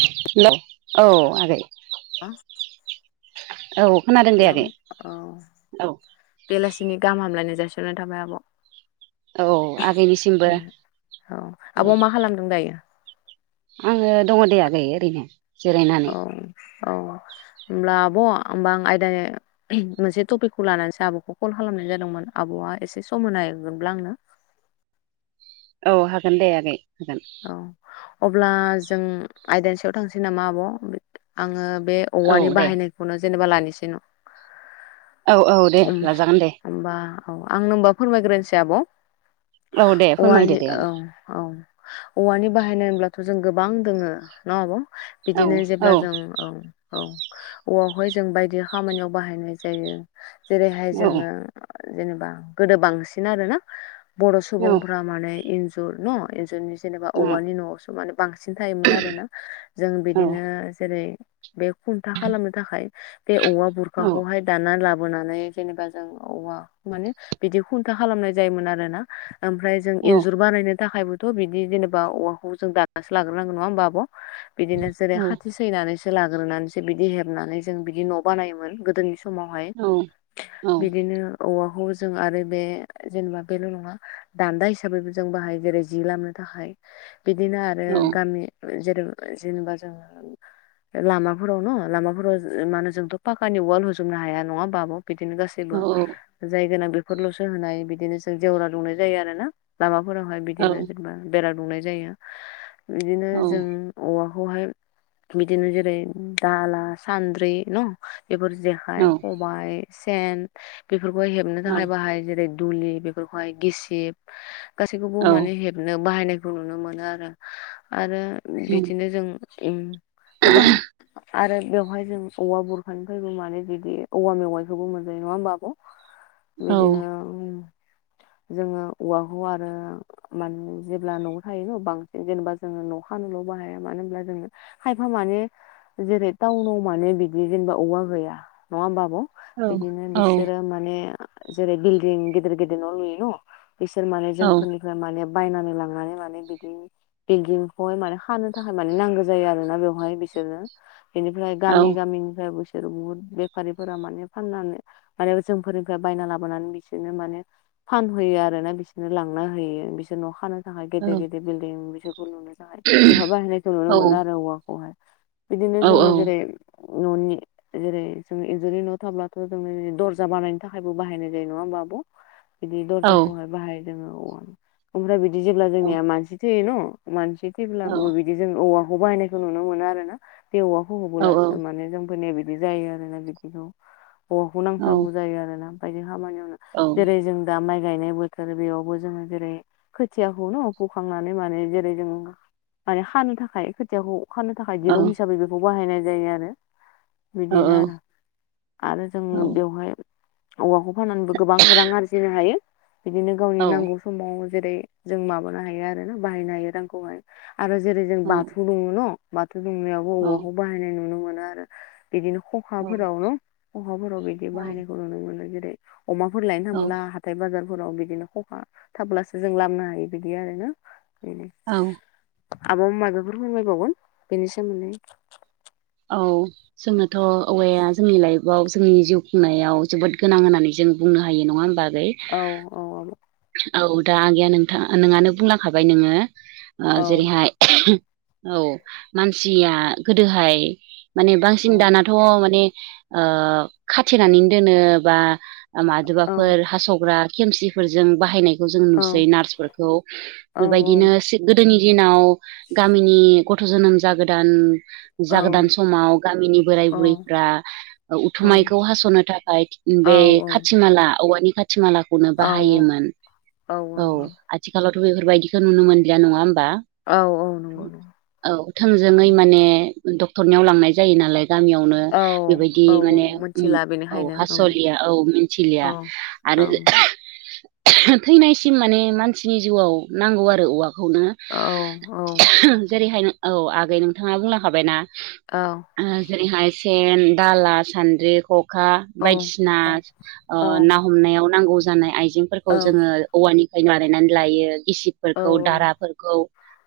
Hello औ आगै औ खोनादों दे हेलौ आगै औ औ बेलासिनि गाहाम हामलायनाय जासिहरनाय थाबाय आब' औ आगैनिसिमबो औ आब' मा खालामदों दायो? आङो दङ दे आगै ओरैनो जिरायनानै औ औ होनोमब्ला आब' होमबा आं आयदानि मोनसे टपिकखौ लानानैसो आब'खौ कल खालामनाय जादोंमोन आब'आ एसे सम हायोब्ला आंनो औ हागोन दे आगै हागोन औ अब्ला जों आइदानि सायाव थांसै नामा आब' आङो बे औ औवानि दे बाहायनायखौनो जेनेबा लानोसै ना औ औ दे लाजागोन दे होमबा औ आंनो होमबा फोरमायग्रोनोसै आब' औ दे फोरमायदो औवानि दे औ आगै औ औवानि बाहायनाय होनब्लाथ' जों गोबां दोङो ना आब' बिदिनो जेब्ला जों औ औावखौहाय जों बायदि खामानियाव बाहायनाय जायो जेरैहाय जोङो जेनेबा गोदो बांसिन आरो ना बर' औ सुबुंफोरा माने इन्जुर न इन्जरनि जेनेबा औवानि न'आवसो माने बांसिन थायोमोन आरो ना जों औ बिदिनो जेरै बे खुन्था खालामनो थाखाय बे औवा औ बुरखाखौहाय दाननानै लाबो होनानै जेनेबा जों औवाखौ माने बिदि खुन्था खालामनाय जायोमोन आरोना जों इन्जुर बानायनो थाखायबोथ' बिदि जेनेबा औवाखौ जों दानासो लाग्रोनांगोन नङा होमबा आब' बिदिनो औ जेरै हाथि नानैसो लाग्रोनानैसो बिदि हेबनानै जों बिदि न' बानायोमोन गोदोनि समावहाय औ बिदिनो औवाखौ जों आरो बे जेनेबा बेल' नङा दान्दा हिसाबैबो जों बाहाय जेरै जि लामनो थाखाय बिदिनो आरो औ गामि ज जेनेबा जोङो लामाफोराव न लामाफोराव मा होनो जोंथ' पाखानि उाल होजोबनो हाया नङा आब' बिदिनो गासैबो जाय गोनां बेफोरल'सो होनाय बिदिनो जों जेवरा दुंनाय जायो आरो ना लामाफोरावहाय बिदिनो जेनेबा बेरा दुमनाय जायो बिदिनो जों औवाखौहाय बिदिनो जेरै दाला सान्द्रि न बेफोर जे खबाय सेन बेफोरखौ हेबनो थाखाय औ बाहायो जेरै दुलि बेफोरखौहाय गिसिब गासैखौबो औ औ माने हेब बाहायनायखौ नुनो मोनो आरो आरो बिदिनो जों उम गोबां आरो बेवहाय जों औवा बरुरखानिफ्रायबो मानो जुदि औवा मेवाइखौबो मोनजायो नङा होमब आब' बिदिनो जोङो औवाखौ आरो माने जेब्ला न'आव थायो न' बांसिन जेनेबा जोङो न' हानोल' बाहाया मानो होनब्ला जोङो खायफा माने जेरै टाउनाव माने बिदि जेनेबा औवा गैया नङा होमबा आब' बिदिनो बिसोरो माने जेरै बिल्डिं गेदेर गेदिर न' लुयो न बिसोर माने जोंफोरनिफ्राय माने बायनानै लांनानै माने बिदि बिल्दिंखौहाय माने खानो थाखाय माने नांगौ जायो आरो ना बेवहाय बिसोर बेनिफ्राय गामि गामिनिफ्राय बिसोरो बुहुत बे फारिफोरा माने फाननानै माने जोंफोरनिफ्राय बायना लाबोनानै बिसोरनो माने फानहैयो आरोना बिसोरनो लांना होयो बिसोर न' खानो जाय गेदेर गेदेर बिल्डिं बिसोरखौ लुनो थाखाय बेवहाय बाहायनायखौ नुनो मोनो आरो औवाखौहाय बिदिनो जोङो जेरै न'नि जेरै जों इन्जुरनि न' थाब्लाथ' जोंङो दरजा बानायनो थाखायबो बाहायनाय जायो नङा होमबा आब' बिदि औ औ दर्जाखौहाय बाहायदों जोङो औवा ओमफ्राय बिदि जेब्ला औ जोंनिया मानसि थैयो न' मानसि औ थैब्लाबो बिदि जों औवाखौ बाहायनायखौ नुनो मोनो आरो ना बेे औवाखौ औ होबोलासो माने जोंफोरनिया बिदि जायो आरोना बिदिखौ औवाखौ औ नांथारगौ जायो आरोना बायदि खामानियावनो औ जेरै जों दा माइ गायनाय बोथोर बेयावबो जोङो जेरै खोथियाखौ न फोखांनानै माने जेरै जों माने खानो थाखाय खोथियाखौ खानो थाखाय औ दिरुं हिसाबै बेखौ बाहायनाय जायो आरो औ बिदिनो आरो आरो औ जोङो बेवहाय औवाखौ फाननानैबो गोबां रां आरजिनो हायो बिदिनो गावनि नांगौ समाव जेरै जों माबानो हायो आरो ना बाहायनो हायो रांखौहाय आरो जेरै जों बाथौ दङ' न' बाथौ दुमनायावबो औ औवाखौ बाहायनाय नुनो मोनो आरो बिदिनो अखाफोरावनो अखाफोराव बिदि बाहायनायखौ नुनो मोनो जेरै अमाफोर लायनो औ थांबोला हाथाय बाजारफोराव बिदिनो खखा थाब्लासो जों लामनो हायो बिदि आरोना बेनो औ आबवा माबाफोर फोरमायबावगोन बेनि सोमोन्दै औ जोंनोथ' औवाया जोंनि लाइफआव जोंनि जिउ खुंनायाव जोबोद गोनां होननानै जों बुंनो हायो नङा होमबा औ औ आब' औ दा आगैया नोंथां नोंङानो बुंलांखाबाय नोङो औ जेरैहाय औ मानसिया गोदोहाय माने बांसिन औ दानाथ' माने खाथेनानै दोनो बा औ मादबाफोर हास'ग्रा खेमसिफोरजों बाहायनाय खौ औ नुसै नारसफोरखौ औ बेबायदिनो सि गोदोनि दिनाव गामिनि गथ' जोनोम जागोदान औ जागोदान समाव गामिनि बोराय औ बुरैफोरा औ उथुमायखौ हास'नो थाखाय औ बे खाथि खाथि माला औवानि खाथि मालाखौनो औ बाहायोमोन औ आथिखालावथ' बेफोरबायदिखौ नुनो मोनलिया नङा होमबा औ-औ नंगौ नंगौ औ थोंजोङै उम माने डक्टरनियाव लांनाय जायो नालाय गामियावनो औ बेबायदि औ औ माने मिथिला औ बेनिखायनो हास'लिया औ मिन्थिलिया ओं औ आरो थैनायसिम माने मानसिनि जिउआव नांगौ आरो औवाखौनो औ जेरैहाय औ आगै नोंथाङा बुंलांखाबायनाा औ जेरैहाय सेन दाला सान्द्रि खख खा औ बायदिसिना औ औ ना हमनायाव नांगौ जानाय आइजेंफोरखौ औ जोङो औवानिफ्रायनो बानायनानै लायो गिसिबफोरखौ दाराफोरखौ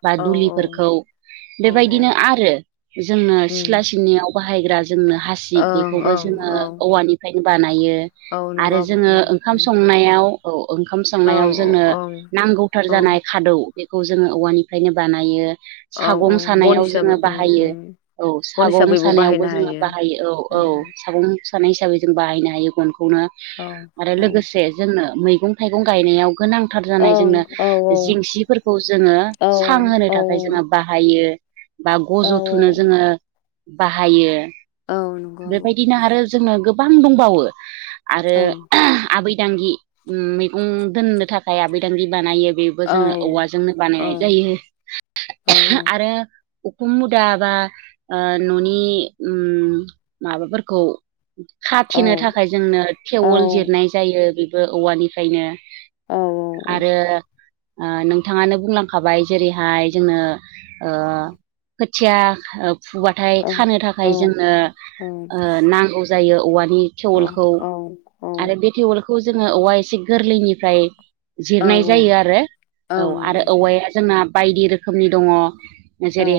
बा औ दुलिफोरखौ औ बेबायदिनो आरो जोंनो सिथ्ला उम सिबनियाव बाहायग्रा जोंनो हासिब ओं बेखौबो ओं जोङो औ औवानि फ्रायनो बानायो औ नंगौ आरो आब' उम जोङो ओंखाम उम संनायाव औ ओंखाम औ संनायाव जोंनो ओं नांगौथार औ जानाय खादौ बेखौ जोङो औवानिफ्रायनो बानायो औ औ सागं बन सानायाव हिसाबै जोङो उम बाहायो उम औ बन सागं हिसाबैबो सानायावबो बाहायनो जोङो हायो बाहायो औ औ उम सागं सानाय हिसाबै जों बाहायनो हायो गनखौनो औ आरो औ लोगोसे जोंनो मैगं थाइगं गायनायाव गोनां थार जानाय ओं जोंनो औ जिंसिफोरखौ जोङो औ सां होनो औ थाखाय जोङो औ बाहायो बा औ गज' थुनो औ जोङो बाहायो औ नंगौ बेबायदिनो आरो जोङो गोबां दंबावो आरो आब' आबैदांगि मैगं दोननो थाखाय आबैदांगि बानायो बे औ ओवाजोंनो औ बानायनाय जायो औ हुदा बा न'नि माबाफोरखौ खाथेनो थाखाय जोंनो औ थेवल जिरनाय जायो बेबो औवानिफ्रायनो औ आरो नोंथाङानो बुंलांखाबाय जेरैहाय जोंनो खोथिया फुबाथाय औ खानो थाखाय औ जोंनो नांगौ जायो औवानि थेवोलखौ औ आरो बे थेवलखौ जोङो औवा एसे गोरलैनिफ्राय औ जिरनाय जायो आरो औ आरो नंगौ नंगौ औवाया जोंना बायदि रोखोमनि दङ औ जेरै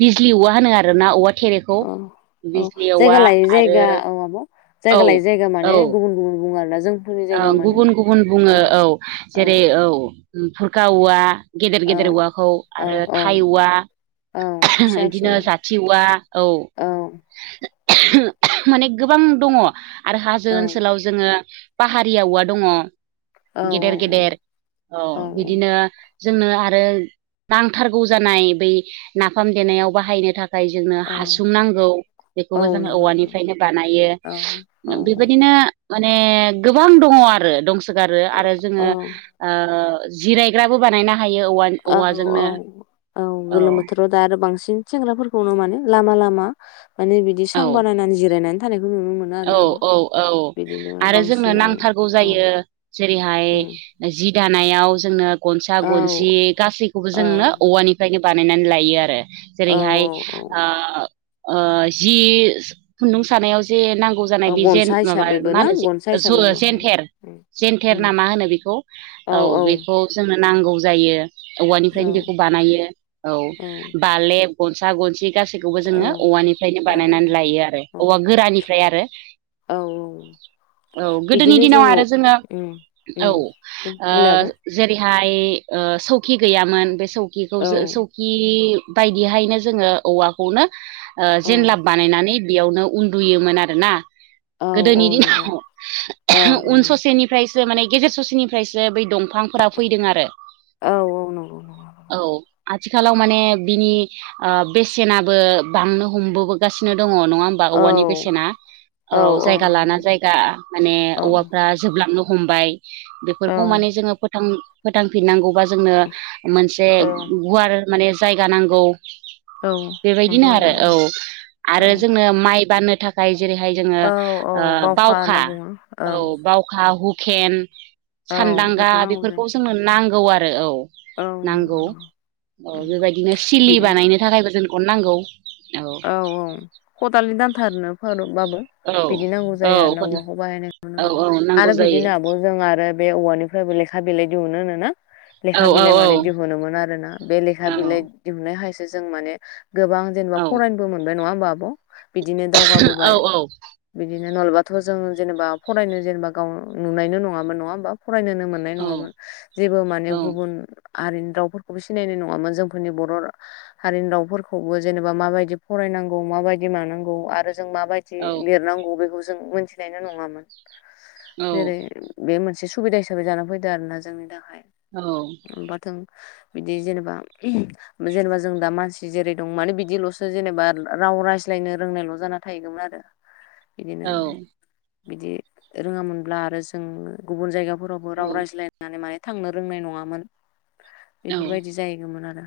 बिजलि औवा होनो आरोना औवा थेरेखौ औ औ बिजलि औवा जायगा लायै आरो जायगा औ आब' औ जायगा लायै जायगा माने औ गुबुन गुबुन बुङो आरोना जों ओं गुबुन गुबुन बुङो औ जेरै ओं औ खुरखा औवा गेदेर औ गेदेर औवाखौ औ आरो थाइ ओं औवा औ फिसा बिदिनो जाथि औवा औ ओम माने गोबां दङ आरो हाजो औ ओनसोलाव जोङो पाहारि औवा दङ औ गेदेर गेदेर औ बिदिनो जोंनो आरो थारगौ जानाय बै नाफाम देनायाव बाहायनो थाखाय जोंनो औ हासुं नांगौ औ बेखौबो जोङो नंगौ औवानिफ्रायनो बानायो औ औ औ बेबायदिनो माने गोबां दङ आरो दंसोगारो आरो जोङो औ जिरायग्राबो बानायनो हायो औवा औ औ औवाजोंनो औ औ गोलोम बोथोराव दा आरो बांसिन सेंग्राफोरखौनो माने लामा लामा माने बिदि सां औ बानायनानै जिरायनानै थानायखौ नुनो मोनो आरो औ आब' औ औ बिदिनो आरो जोंनो बांसिनानो नांथारगौ औ जायो जेरैहाय उम जि दानायाव जोंनो गनसा औ गनसि गासैखौबो औ जोंनो औवानि बे बायदिनो बानायनानै लायो आरो औ जेरैहाय औ जि खुन्दुं सानायाव जे नांगौ जानाय औ बे गनसा माबा हिसाबैबो मा ना गनसा होनो हिसाबैबो जेन्टेर उम जेन्थेर उम ना मा होनो बेखौ औ बेखौ जोंनो नांगौ जायो औवानिफ्रायनो बेखौ बानायो औ बालेब गनसा गनसि गासैखौबो औ जोङो औवानिफ्रायनो औ बानायनानै लायो आरो औवा औ गोरानि निफ्राय आरो औ औ गोदोनि दिनाव आरो जोङो उम उम औ बुंलाय आब' जेरैहाय सौकि गैयामोन बे सौकिखौ औ जौ खि बायदिहायनो जोङो औवाखौनो औ जेनलाब बानायनानै बेयावनो उन्दुयोमोन आरोना औ औ गोदोनि नंगौ ओं दिनाव उन ओं ससेनि फ्रायसो माने गेजेर ससेनिफ्रायसो बै दंफां बिफांफोरा फैदों आरो औ नंगौ नंगौ औ आथिखालाव माने बिनि ओ बेसेनाबो बांनो हमबोगासिनो दङ नङा होमबा औ औवानि बेसेना औ जायगा लाना जायगा दा माने औ औवाफ्रा जोबलांनो हमबाय औ बेफोरखौ माने जोङो फोथां फोथांफिननांगौबा जोंनो मोनसे औ गुवार माने जायगा नांगौ। औ नंगौ बेबायदिनो आब' आरो औ नंगौ औ आरो जोंनो माइ बाननो थाखाय जेरैहाय जोङो औ ओ औ होनना बावखा बुङो औ ओं बावखा हुकेन औ सानदांगा नांगौ जों बेफोरखौ जोंनो नांगौ आरो औ। औ नंगौ नांगौ अ नंगौ बेबायदिनो सिलि बिदिनो बानायनो थाखायबो जोनो गन नांगौ औ। औ औ खदालनि दानथारनोफोर बाबो औ बिदि नांगौ औ जायो आरो ना औवाखौ बाहायनायखौ औ नुनो औ नांगौ आरो जायो बिदिनो आब' जों आरो बे औवानिफ्रायबो लेखा बिलाइ दिहुनो होनोना। औ लेखा औ बिलाइ माने औ दिहुनोमोन आरोना बे लेखा बिलाइ दिहुननायखायसो जों माने गोबां जेनेबा औ फरायनोबो मोनबाय नङा होमबा आब'? बिदिनो औ दावगाबोबाय। बिदिनो नलबाथ' जों जेनेबा फरायनो जेनेबा गाव नुनायनो नङामोन। नङा होमबा? फरायनोनो मोननाय नङामोन जेबो माने गुबुन आरिनि रावफोरखौबो सिनायनाय नङामोन जोंफोरनि बर' हारिनि रावफोरखौबो जेने बा मा बायदि फरायनांगौ माबायदि मानांगौ आरो जों माबायदि लिरनांगौ बेखौ जों मोनथि जायनो नङामोन। औ जेरै बे मोनसे सुबिदा हिसाबै जाना फैदों आरोना जोंनि थाखाय। औ माबाथों बिदि जेनेबा जेनेबा जों दा मानसि जेरै दं मानो बि दिल'सो जेनेबा राव रायज्लायनो रोंनायल' जाना थाहैगौमोन आरो। इदिनो औ बिदि रोङामोनब्ला आरो जों गुबुन जायगाफोराव बो राव रायज्लायनानै माने थांनो रोंनाय नङामोन। एफोरबायदि जाहैगोमोन आरो।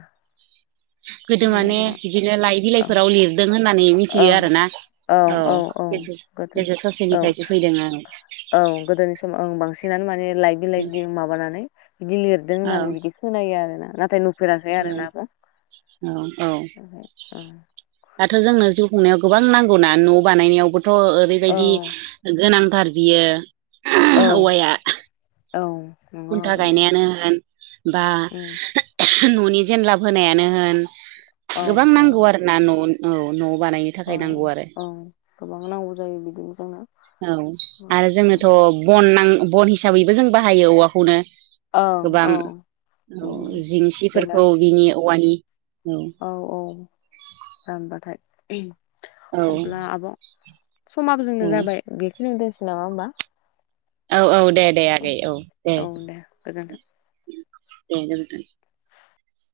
गोदो बिदिनो माने गोबां इदिनो लाइ औ बिलाइफोराव लिर दों होननानै मिथियो ओं आरोना। औ गेजेर गोदो गेजेर औ ससेनिफ्रायसो फैदों ओं। औ गोदोनि समाव ओं बांसिनानो माने लाइ बिलाइ दि माबानानै बिदि लिरदों औ होननानै बिदि खोनायो आरो ना नाथाय नुफेराखै औ आरो नाबा औ औ उम। दाथ' जोंनो जिउ खुंनायाव गोबां नांगौना। न' बानायनायावबोथ' औ ओरैबायदि गोनांथार बियो औ [unintelligible] औवाया औ नंगौ खुन्था आब' नंगौ गायनायानो होन बा उम न'नि जेनलाब होनायानो होन औ गोबां औ नांगौ आरोना न' औ न' बानायनो। औ थाखाय नांगौ आरो औ गोबां नांगौ जायो बिदिनो जोंनो। औ आरो जोनोथ' बन नां बन हिसाबैबो जों बाहायो औवाखौनो। ओं गोबां औ औ जेब्ला जिंसिफोरखौ बिनि औवानि औ औ औ रानबाथाय। औ अब्ला आब' समाबो जोंनो औ जाबाय। बेखियावनो दोनसै नामा होमबा? औ औ दे दे आगै औ दे औ गोजोन्थों। दे गोजोन्थों।